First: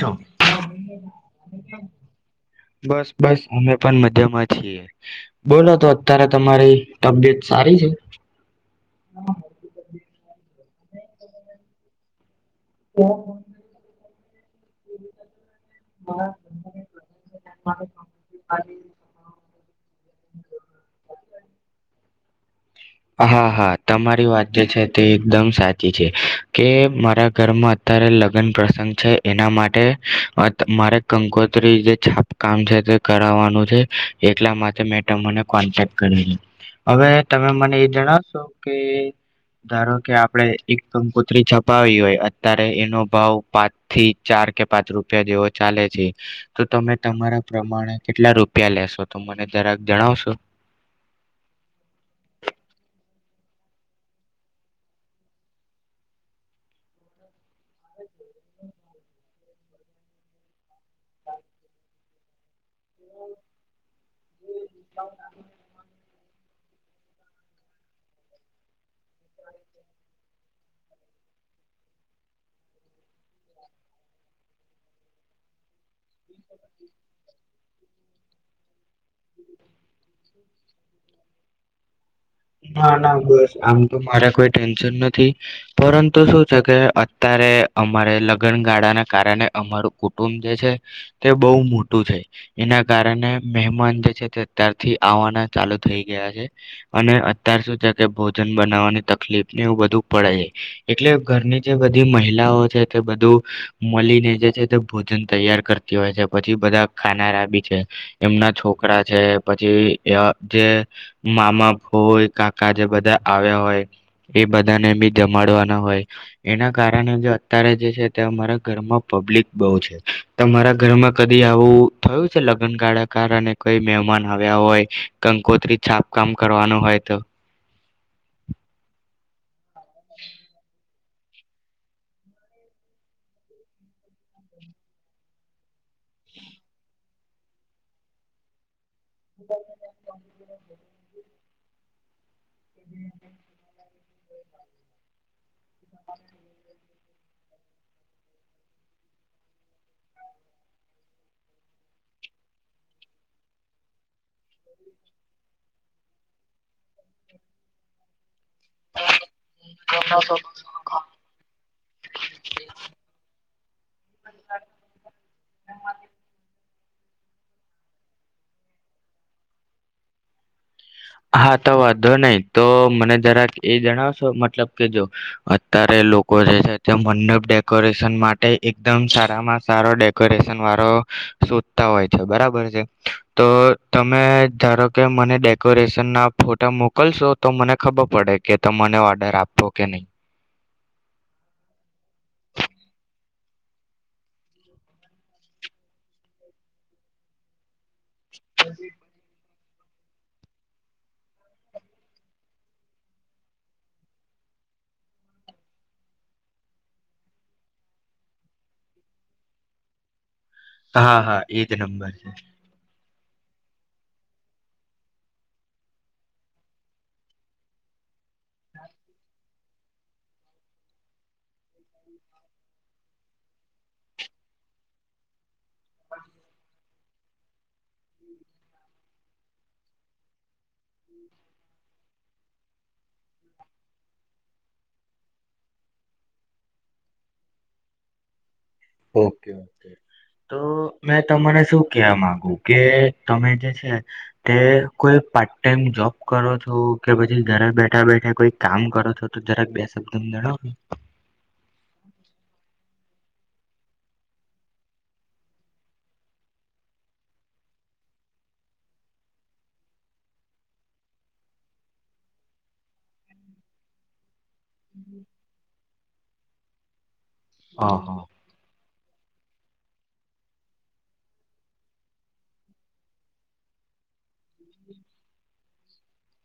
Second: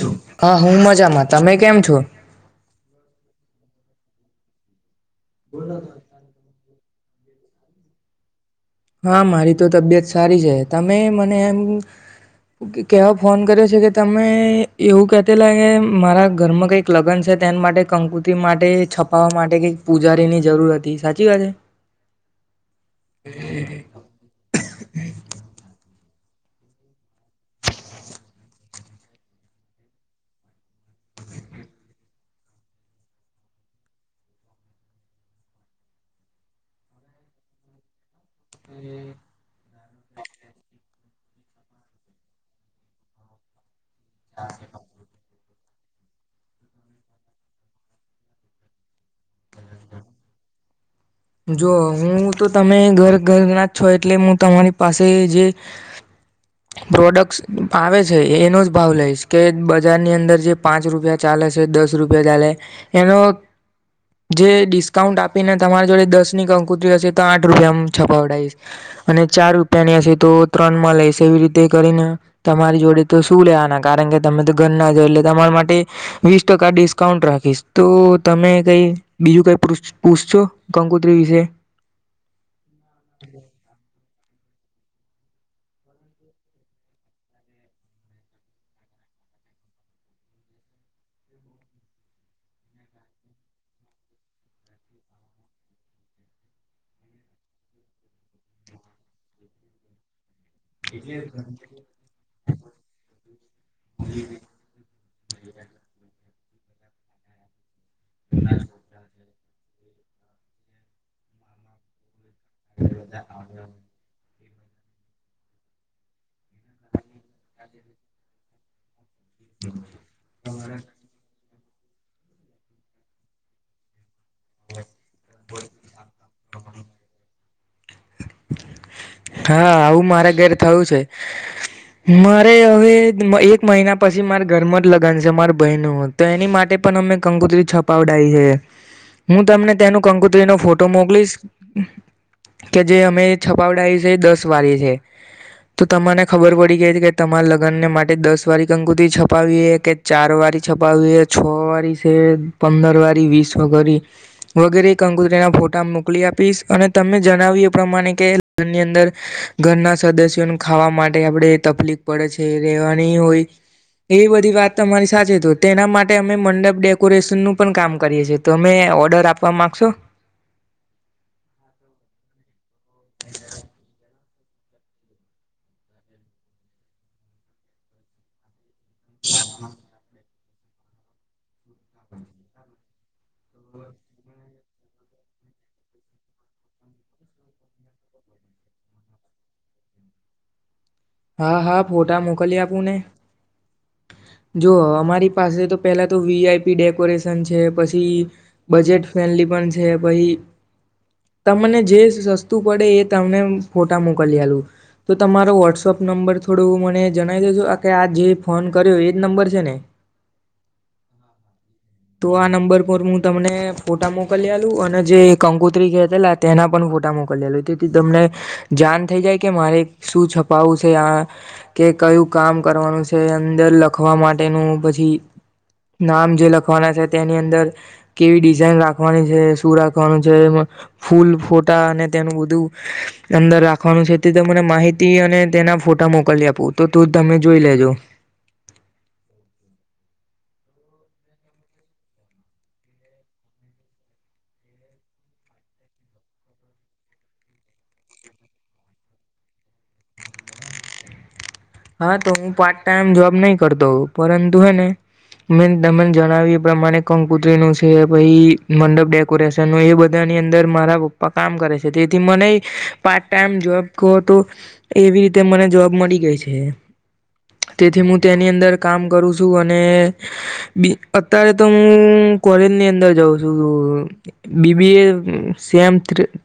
છો? હા હું મજામાં તમે કેમ છો બસ બસ અમે પણ મજામાં છીએ બોલો તો અત્યારે તમારી તબિયત સારી છે હા મારી તો તબિયત સારી છે તમે મને એમ કેવા ફોન કર્યો છે કે તમે એવું કહેતેલા કે મારા ઘરમાં કંઈક લગ્ન છે તેના માટે કંકુતિ માટે છપાવા માટે કઈક પૂજારીની જરૂર હતી સાચી વાત છે હા હા તમારી વાત જે છે તે એકદમ સાચી છે કે મારા ઘરમાં અત્યારે લગ્ન પ્રસંગ છે એના માટે મારે કંકોત્રી જે છાપ કામ છે તે કરવાનું છે એટલા માટે મેં તમને કોન્ટેક કર્યોું હવે તમે મને જેણાવ તો કે ધારો કે આપણે એક કકોત્રી છપાવી હોય અત્યારે એનો ભાવ પાચ થી ચાર કે પાંચ રૂપિયા જેવો ચાલે છે તો તમે તમારા પ્રમાણે કેટલા રૂપિયા લેશો તો મને જરાક જણાવશો જો હું તો તમે ઘર ઘર ના જ છો એટલે હું તમારી પાસે જે પ્રોડક્ટ આવે છે એનો જ ભાવ લઈશ કે બજારની અંદર જે પાંચ રૂપિયા ચાલે છે દસ રૂપિયા ચાલે એનો જે ડિસ્કાઉન્ટ આપીને તમારી જોડે દસ ની કંકુતરી હશે તો આઠ રૂપિયા છપાવડાઈશ અને ચાર રૂપિયાની હશે તો ત્રણ માં લઈશ એવી રીતે કરીને તમારી જોડે તો શું લેવાના કારણ કે તમે તો ઘર ના જ એટલે તમારા માટે વીસ ટકા ડિસ્કાઉન્ટ રાખીશ તો તમે કઈ બીજું કઈ પૂછ પૂછશો કંકુત્રી વિશે ના ના બસ આમ તો મારા કોઈ ટેન્શન નથી પરંતુ શું છે કે અત્યારે અમારે લગનગાળાને કારણે અમારું કુટુંબ જે છે. તે બહુ મોટું છે એના કારણે મહેમાન જે છે તે અત્યારથી આવવાના ચાલુ થઈ ગયા છે અને અત્યાર શું છે કે ભોજન બનાવવાની તકલીફ ને એવું બધું પડે છે. એટલે ઘરની જે બધી મહિલાઓ છે તે બધું મળીને જે છે તે ભ. ભોજન તયાર કરે હોય છે પછી બધા ખાનારા બી છે. એમના છોકરા છે. પછી જે મામા ફોય કાકા જે બધા આવ્યા હોય. એ બધાને બી જમાડવાના હોય. એના કારણે જો અત્યારે જે છે તેમારા. ગરમાં. પબ્લિક બહુ છે. તમારા ઘરમાં કદી. આવું થયું છે લગ્નગાળા કારણે કોઈ મહેમાન આવ્યા હોય, કંકોત્રી છાપકામ કરવાનું હોય તો. હા આવું મારા ઘરે થયું છે. મારે હવે એક એક મહિના પછી મારે ઘરમાં જ લગન છે મારે બહેનુ, તો એની માટે પણ અમે કંકોત્રી છપાવડાય હે. હું તમને તેનું કંકુત્રી નો ફોટો મોકલીશ. [inaudible] કે જે અમે છપાવડાવી તે દસ વારે છે. તો તમાને ખબર પડી ગઈ હતી કે તમારા લગ્નને માટે દસ વાળી કંકુતરી છપાવીએ કે ચાર વારી છપાવીએ, છ વાળી છે, પંદર વાળી, વીસ વગરી વગેરે કંકુતરીના ફોટા મોકલી આપીશ અને તમે જણાવીએ પ્રમાણે કે [unintelligible] ની અંદર ઘરના સદસ્યોને ખાવા માટે આપડે તકલીફ પડે છે, રેવાની હોય એવી બધી વાત તમારી સાથે તો તેના માટે અમે મંડપ ડે કોરેશનનું પણ કામ કરીએ છીએ, તમે ઓર્ડર આપવા માંગશો? હા તો વાંધો નહી તો મને જરાક એ જણાવ છો મતલબ કે જો અત્યારે લોકો જે છે તે મંડપ ડેકોરેશન માટે એકદમ સારામાં સારો ડેકોરેશ ન વાળો શોધતા હોય છે બરાબર છે. તો તમે ધારો કે મને ડેક કોરેશન ના ફોટા મોકલશો તો મને ખબર પડે કે તમને ઓર્ડર આપવો કે નહીં. હા, હા ફોટા મોકલી આપું ને. જો અમારી પાસે તો પેલા તો વી આઈ પી ડેકોરેશન છે, પછ છી બજેટ ફ્રેન્ડલી પણ છે, પહી તમને જે સ સસ્તું પડે એ તમને ફોટા મોકલી આલું. તો તમારો વોટ્સઅપ નંબર થોડું મને જણાવી દેજો. અહ ક આ જે ફોન કર્યો એજ નંબર છે ને? હા, હા એજ નંબર તો છે. આ નંબર પર હું તમને ફોટા મોકલી આલું અને જે કંકોત્રી કેતેલા તેના પણ ફોટા મોકલી આલું, તેથી તમને જાન થઇ જાય કે મારે શું છપાવું કે આ, કે કયું કામ કરવાનું છે અંદર લખવા માટેનું, પછી નામ જે લખવાના છે તેની અંદર કેવી ડિઝાઇન રાખવાની છે, શું રાખવાનું છે, ફૂલ ફોટા અને તેનું બધું અંદર રાખવાનું છે તે તે મને માહિતી અને તેના ફોટા મોકલી આપું તો તું તમે જોઈ લેજો. ઓકે. તો મેં તમાને શું કેવા માંગુ કે તમે જે છે તે કોઈ પાર્ટ ટાઈમ જોબ કરો છો, કે પછી ઘરે બેઠા-બેઠા કોઈ કામ કરો છો, તો જરાક બે શબ્દમો જણાવો ને. હા તો હું પાર્ટ ટાઈમ જોબ નહી કરતો, પરંતુ હે ને મે તમે જણાવ્યું એ પ્રમાણે કંકુત્રી નું છે, પહી મંડપ ડેકોરેશન નું એ બધાની અંદર મારા પપ્પા કામ કરે છે, તેથી મનેય પાર્ટ ટાઈમ જોબ કહો તો એવી રીતે મને જોબ મળી ગઈ છે. કે તેથી ઓહો હું તેની અંદર કામ કરું છું અને બી અત્યારે તો હું કોલેજ ની અંદર જાઉં છું. B B A sem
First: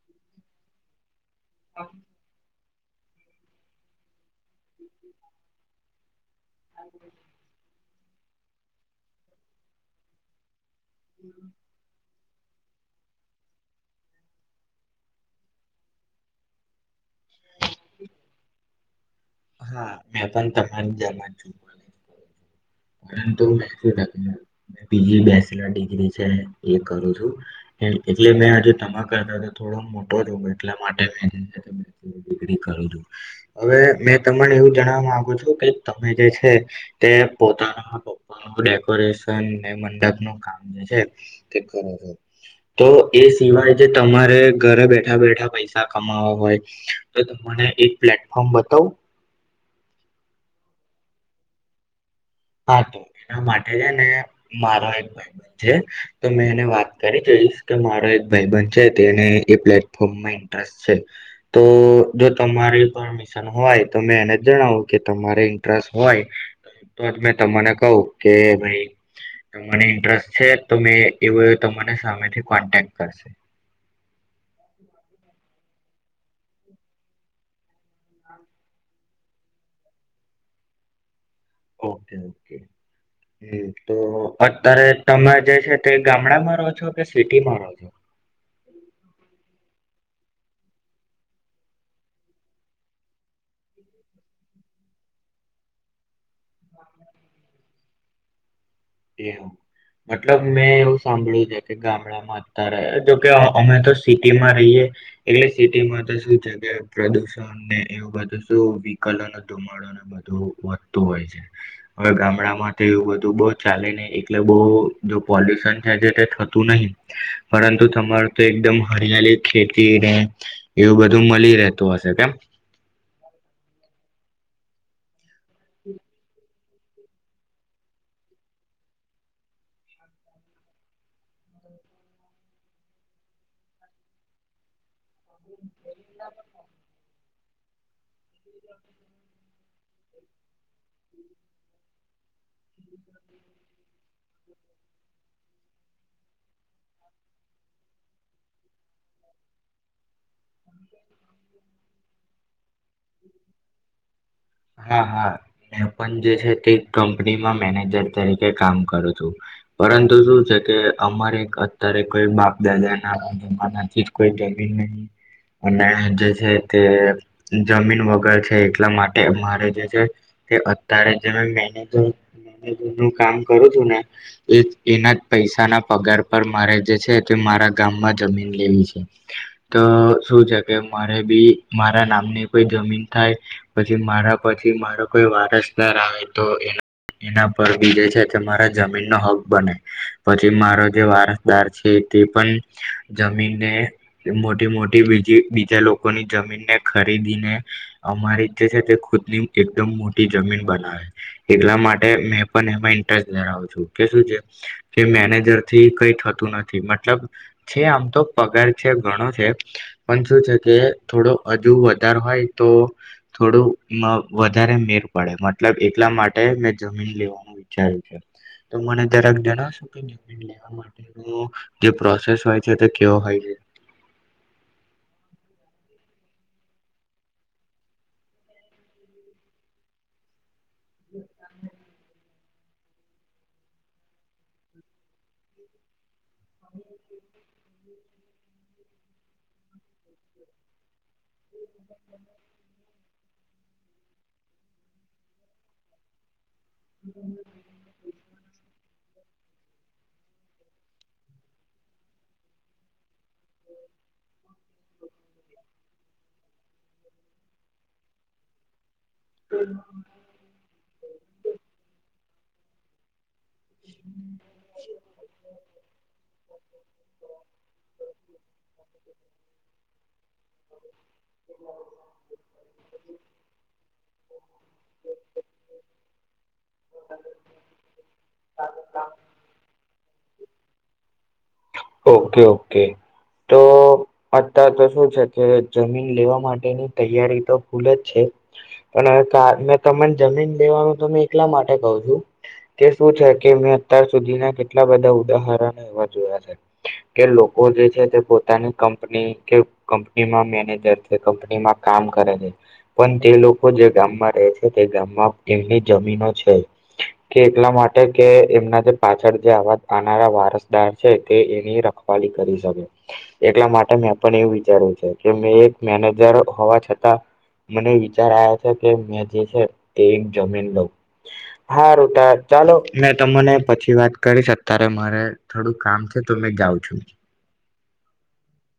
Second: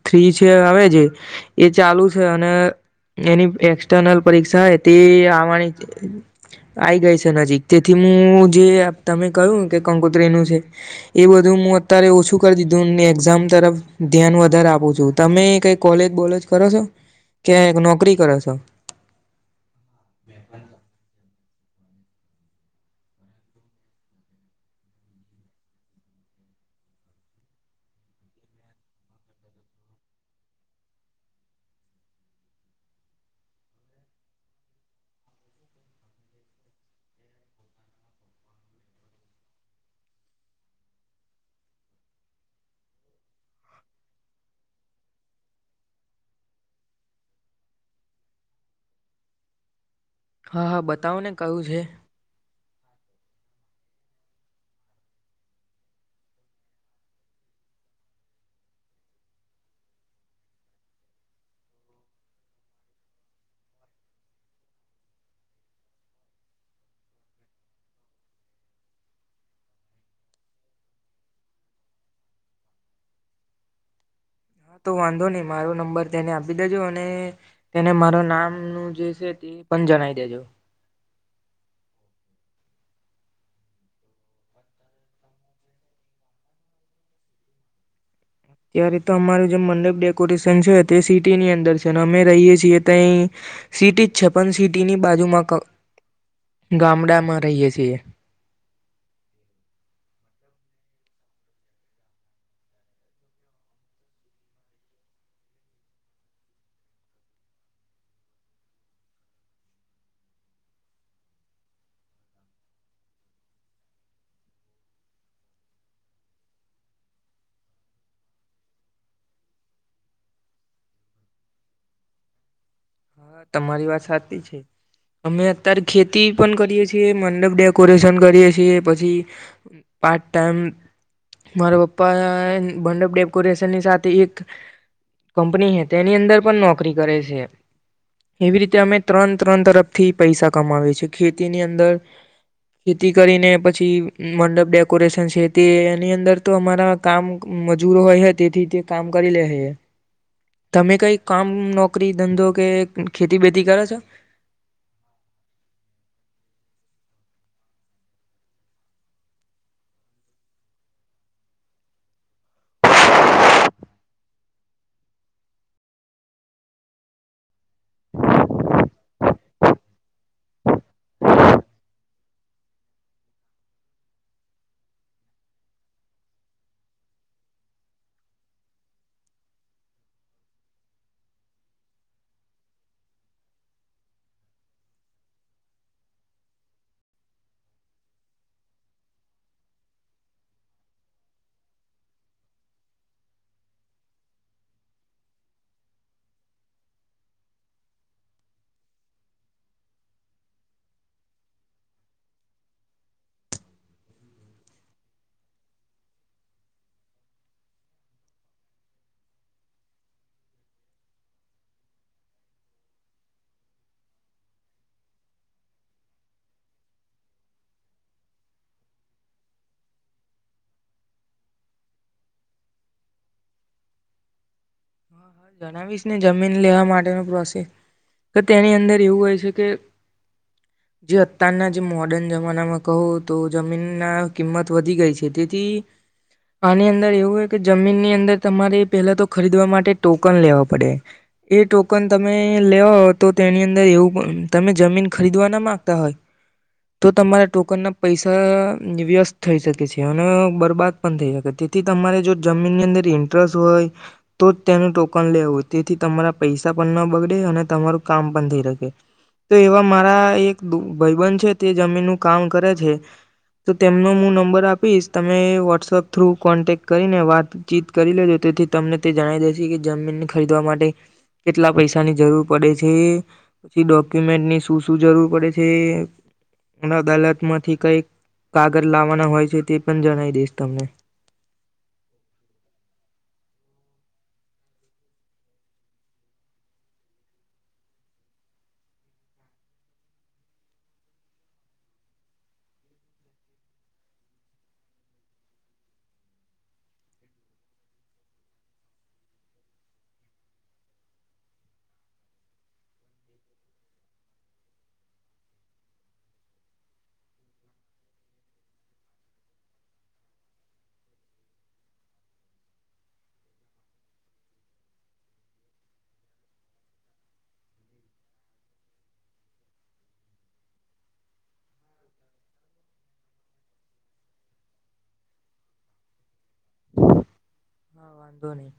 three છે, આવે છે એ ચાલુ છે અને એની એક્સટર્નલ પરીક્ષા તે આવવાની આવી ગઈ છે નજીક, તેથી હું જે તમે કહું કે કંકોત્રી નું છે એ બધું હું અત્યારે ઓછું કરી દીધું ને એક્ઝામ તરફ ધ્યાન વધારે આપું છું. તમે કઈ કૉલેજ બોલેજ કરો છો કે નોકરી કરો છો? હા, મેં પણ તમામ જેમજ છુ [unintelligible] બેચલર ડીગ્રી છે એ કરું છું એટલે મે હજુ તમાકા થોડો મોટો છું એટલેજ મેં બેચલર ડીગ્રી કરું છું ત એવું જણવા માંગુ છો કે તમે જે છે તે પોતાના પપ્પા ન ડેકોરેશન ને મંડપનું કામ જે છે તે કરો છો, તો એ સિવાય જે તમારે ઘરે બેઠા બેઠા પૈસા કમાવા હોય, તો તને એક પ્લેટફોર્મ બતાવ? હા, હા, બતાવો ને કયું છે. હા, તો એના માટે જ ને મારો એક ભાઈબંધ છે, તો મેં એને વાત કરી જઈશ કે મારો એક ભાઈબંધ છે તેને એ પ્લેટફોર્મમાં ઇન્ટરેસ્ટ છે, તો જો તમારી પર મિશન હોય તો મેં એને જ જણાવું કે તમારે ઇન્ટરેસ્ટ હોય તો જ મેં તમને કવ કે ભાઈ તને ઇન્ટરેસ્ટ છે, તો મેં એવો તમાને સામેથી કોન્ટેક્ટ કરશે હા, તો વાંધો નહીં મારો નંબર તેને આપી દેજો અને તેને માર નામનું જે છે તે પણ જનાઈ દેજો ઓકે, ઓકે, એતો અત્યારે તમે જે છે તે ગામડામાં રહો છો, કે સિટીમાં રહો છો? ત્યારે તો અમારું જે મંડપ ડેકોરેશન છે તે સિટીની અંદર છે અમે રહીએ છીએ તો અહી સિટીજ છે, પણ સિટીની બાજુમાં ગામડામાં રહીય છીએ. એવું મતલબ મેં એવું સાંભળ્યું છે કે ગામડામાં અત્યારે જોકે અમે તો સિટીમાં રહીયએ એટલે સિટીમાં તો શું જગ્યા પ્રદુષણ ને એવું બધું શું વિકોલો ને ધુમાડોને બધું વધતું હોય છે. હવે ગામડામાં તો એવું બધું બ ચાલે નહી એટલે બો જો પોલ્યુશન થાય છે તે થતું નથી, પરંતુ તમારું તો એકદમ હરિયાળ ખેતી ને એવું બધું મળી રહેતું હશે, કેમ? હા, તમારી વાત સાચી છે. અમે અત્યારે ખેતી પણ કરીએ છીએ, મંડપ ડેકોરેશન કરીએ છીએ, પછી પાર્ટ ટાઈમ મારા પપ્પા મંડપ ડેકોરેશનની સાથે એક કંપની તેની અંદર પણ નોકરી કરે છે. એવી રીતે અમે ત્રણ ત્રણ તરફથી પૈસા કમાવીએ છેએ. ખેતીની અંદર ખેતી કરીને, પછી મંડપ ડેકોરેશન છે તે એની અંદર તો અમારા કામ મજૂરો હોય છે, તેથી તે કામ કરી લે હે. તમે કઈ કામ, નોકરી, ધંધો કે ખેતી બેતી કરો છો હા, હા, એ પણ જે છે તે કંપનીમાં મેનેજર તરીકે કામ કરું છું, પરંતુ શું છે કે અમારે અત્યારે કોઈ બાપ દાદા ના જમાનાથી કોઈ જમીન નહીં અને જે છે તે જમીન વગર છે, એટલા માટે મારે જે છે તે અત્યારે જે મેનેજર મેનેજર નું કામ કરું છું ને, એ એના જ પૈસાના પગાર પર મારે જે છે તે મારા ગામમાં જમીન લેવી છે તો કે મારે બી મારા નામની કોઈ જમીન થાય, પછી મારા પછી મારો કોઈ વારસદાર આવે તો એના પર બીજે છે તે મારા જમીનનો હક બને, પછી મારો જે વારસદાર છે તે પણ જમીનને મોટી મોટી બજી બીજા લોકોની જમીનને ખરીદીને અમારી જે છે તે ખુદ ની એકદમ મોટી જમીન બનાવે, એટલા માટે મેં પણ એમાં ઇન્ટરેસ્ટ ધરાવ છું, કે શું છે કે મેનેજર થી કઈ થતું નથી, મતલબ છે આમ તો પગાર છે ઘણો છે પણ શું છે કે થોડો હજુ વધાર હોય, તો થોડુંમાં વધારે મેર પડે મતલબ એટલા માટે મેં જમીન લેવાનું વિચાર્યું છે, તો મને જરાક જણાવશો કે જમીન લેવા માટેનું જે પ્રોસેસ હોય છે, તે કેવો હોય છે? હા, હા, જણાવીશ ને જમીન લેવા માટેનો પ્રોસેસ, તો તેની અંદર એવું હોય છે કે જે અત્યારના જે મોડર્ન જ માં કહો તો જમીન ના કિંમત વધી ગઈ છે, તેથી આની અંદર એવું એક કે જમીન ની અંદર તમારે પેલા તો ખરીદવા માટે માટે ટોકન લેવા પડે, એ ટોકન તમે લેવ તો તેની અંદર એવું તમે જમીન ખરીદવા ના માંગતા હોય. તો તમારા ટોકન ના પૈસા વ્યસ થઈ શકે છે અને બરબાદ પણ થઈ શકે તેથી તમારે જો જમીનની અંદર ઇન્ટરેસ્ટ હોય તો તેનું ટોકન લેવું તેથી તમારા પૈસા પણ ન બગડે અને તમારું કામ પણ થઈ રાખે. તો એવા મારા એક ભાઈબન છે તે જમીનનું. કામ કરે છે. તો તેમનો હું નંબર આપીશ તમે વોટ્સઅપ થ્રુ કોન્ટેક્ટ કરીને વાતચીત કરી લેજો તેથી તમને તે જણી દઈશ કે જમીન ખરીદવા માટે કેટલા પૈસાની જરૂર પડે છે, પછી ડોક્યુમેન્ટ ની શું શું જરૂર પડે છે, અદાલત માંથી કઈક. કાગળ લાવવાના હોય છે તે પણ. જણાવ દઈશ તમને. ઓકે ઓકે તો અતાર તો શું છે કે જમીન લેવા માટેની તૈયારી તો ખુલ જ છે, પણવે મે તને જમીન લેવાનું એલા માટે કહ છું કે શું છે કે મેં અત્યાર સુધીના કેટલા બધા ઉદાહરણવા જોયા છે. કે લોકો જે છે તે પોતાની કંપની કે કંપનીમાં મેનેજર છે કંપનીમાં કામ કરે છે, પણ તે લોકો જે ગામમાં રહે છે તે ગામમાં એમની જમીનો છે કે એટલા માટે કે એમના જે પાછળ જેવા આવનારા વારસદાર છે. ની રખવાળ કરી શકે એટલા માટે મેં પણ એવું વિચાર્યું છે કે મેં એક મેનેજર હોવા છતાં મને વિચાર આવ્યા છે, કે મેં જે છે તે એક જમીન લઉં હા રોટા ચાલો મેં તમને પછી વાત કરીશ અત્યારે મારે થોડુંક કામ. તમે જાઉ છો. હા વાંધો નહી.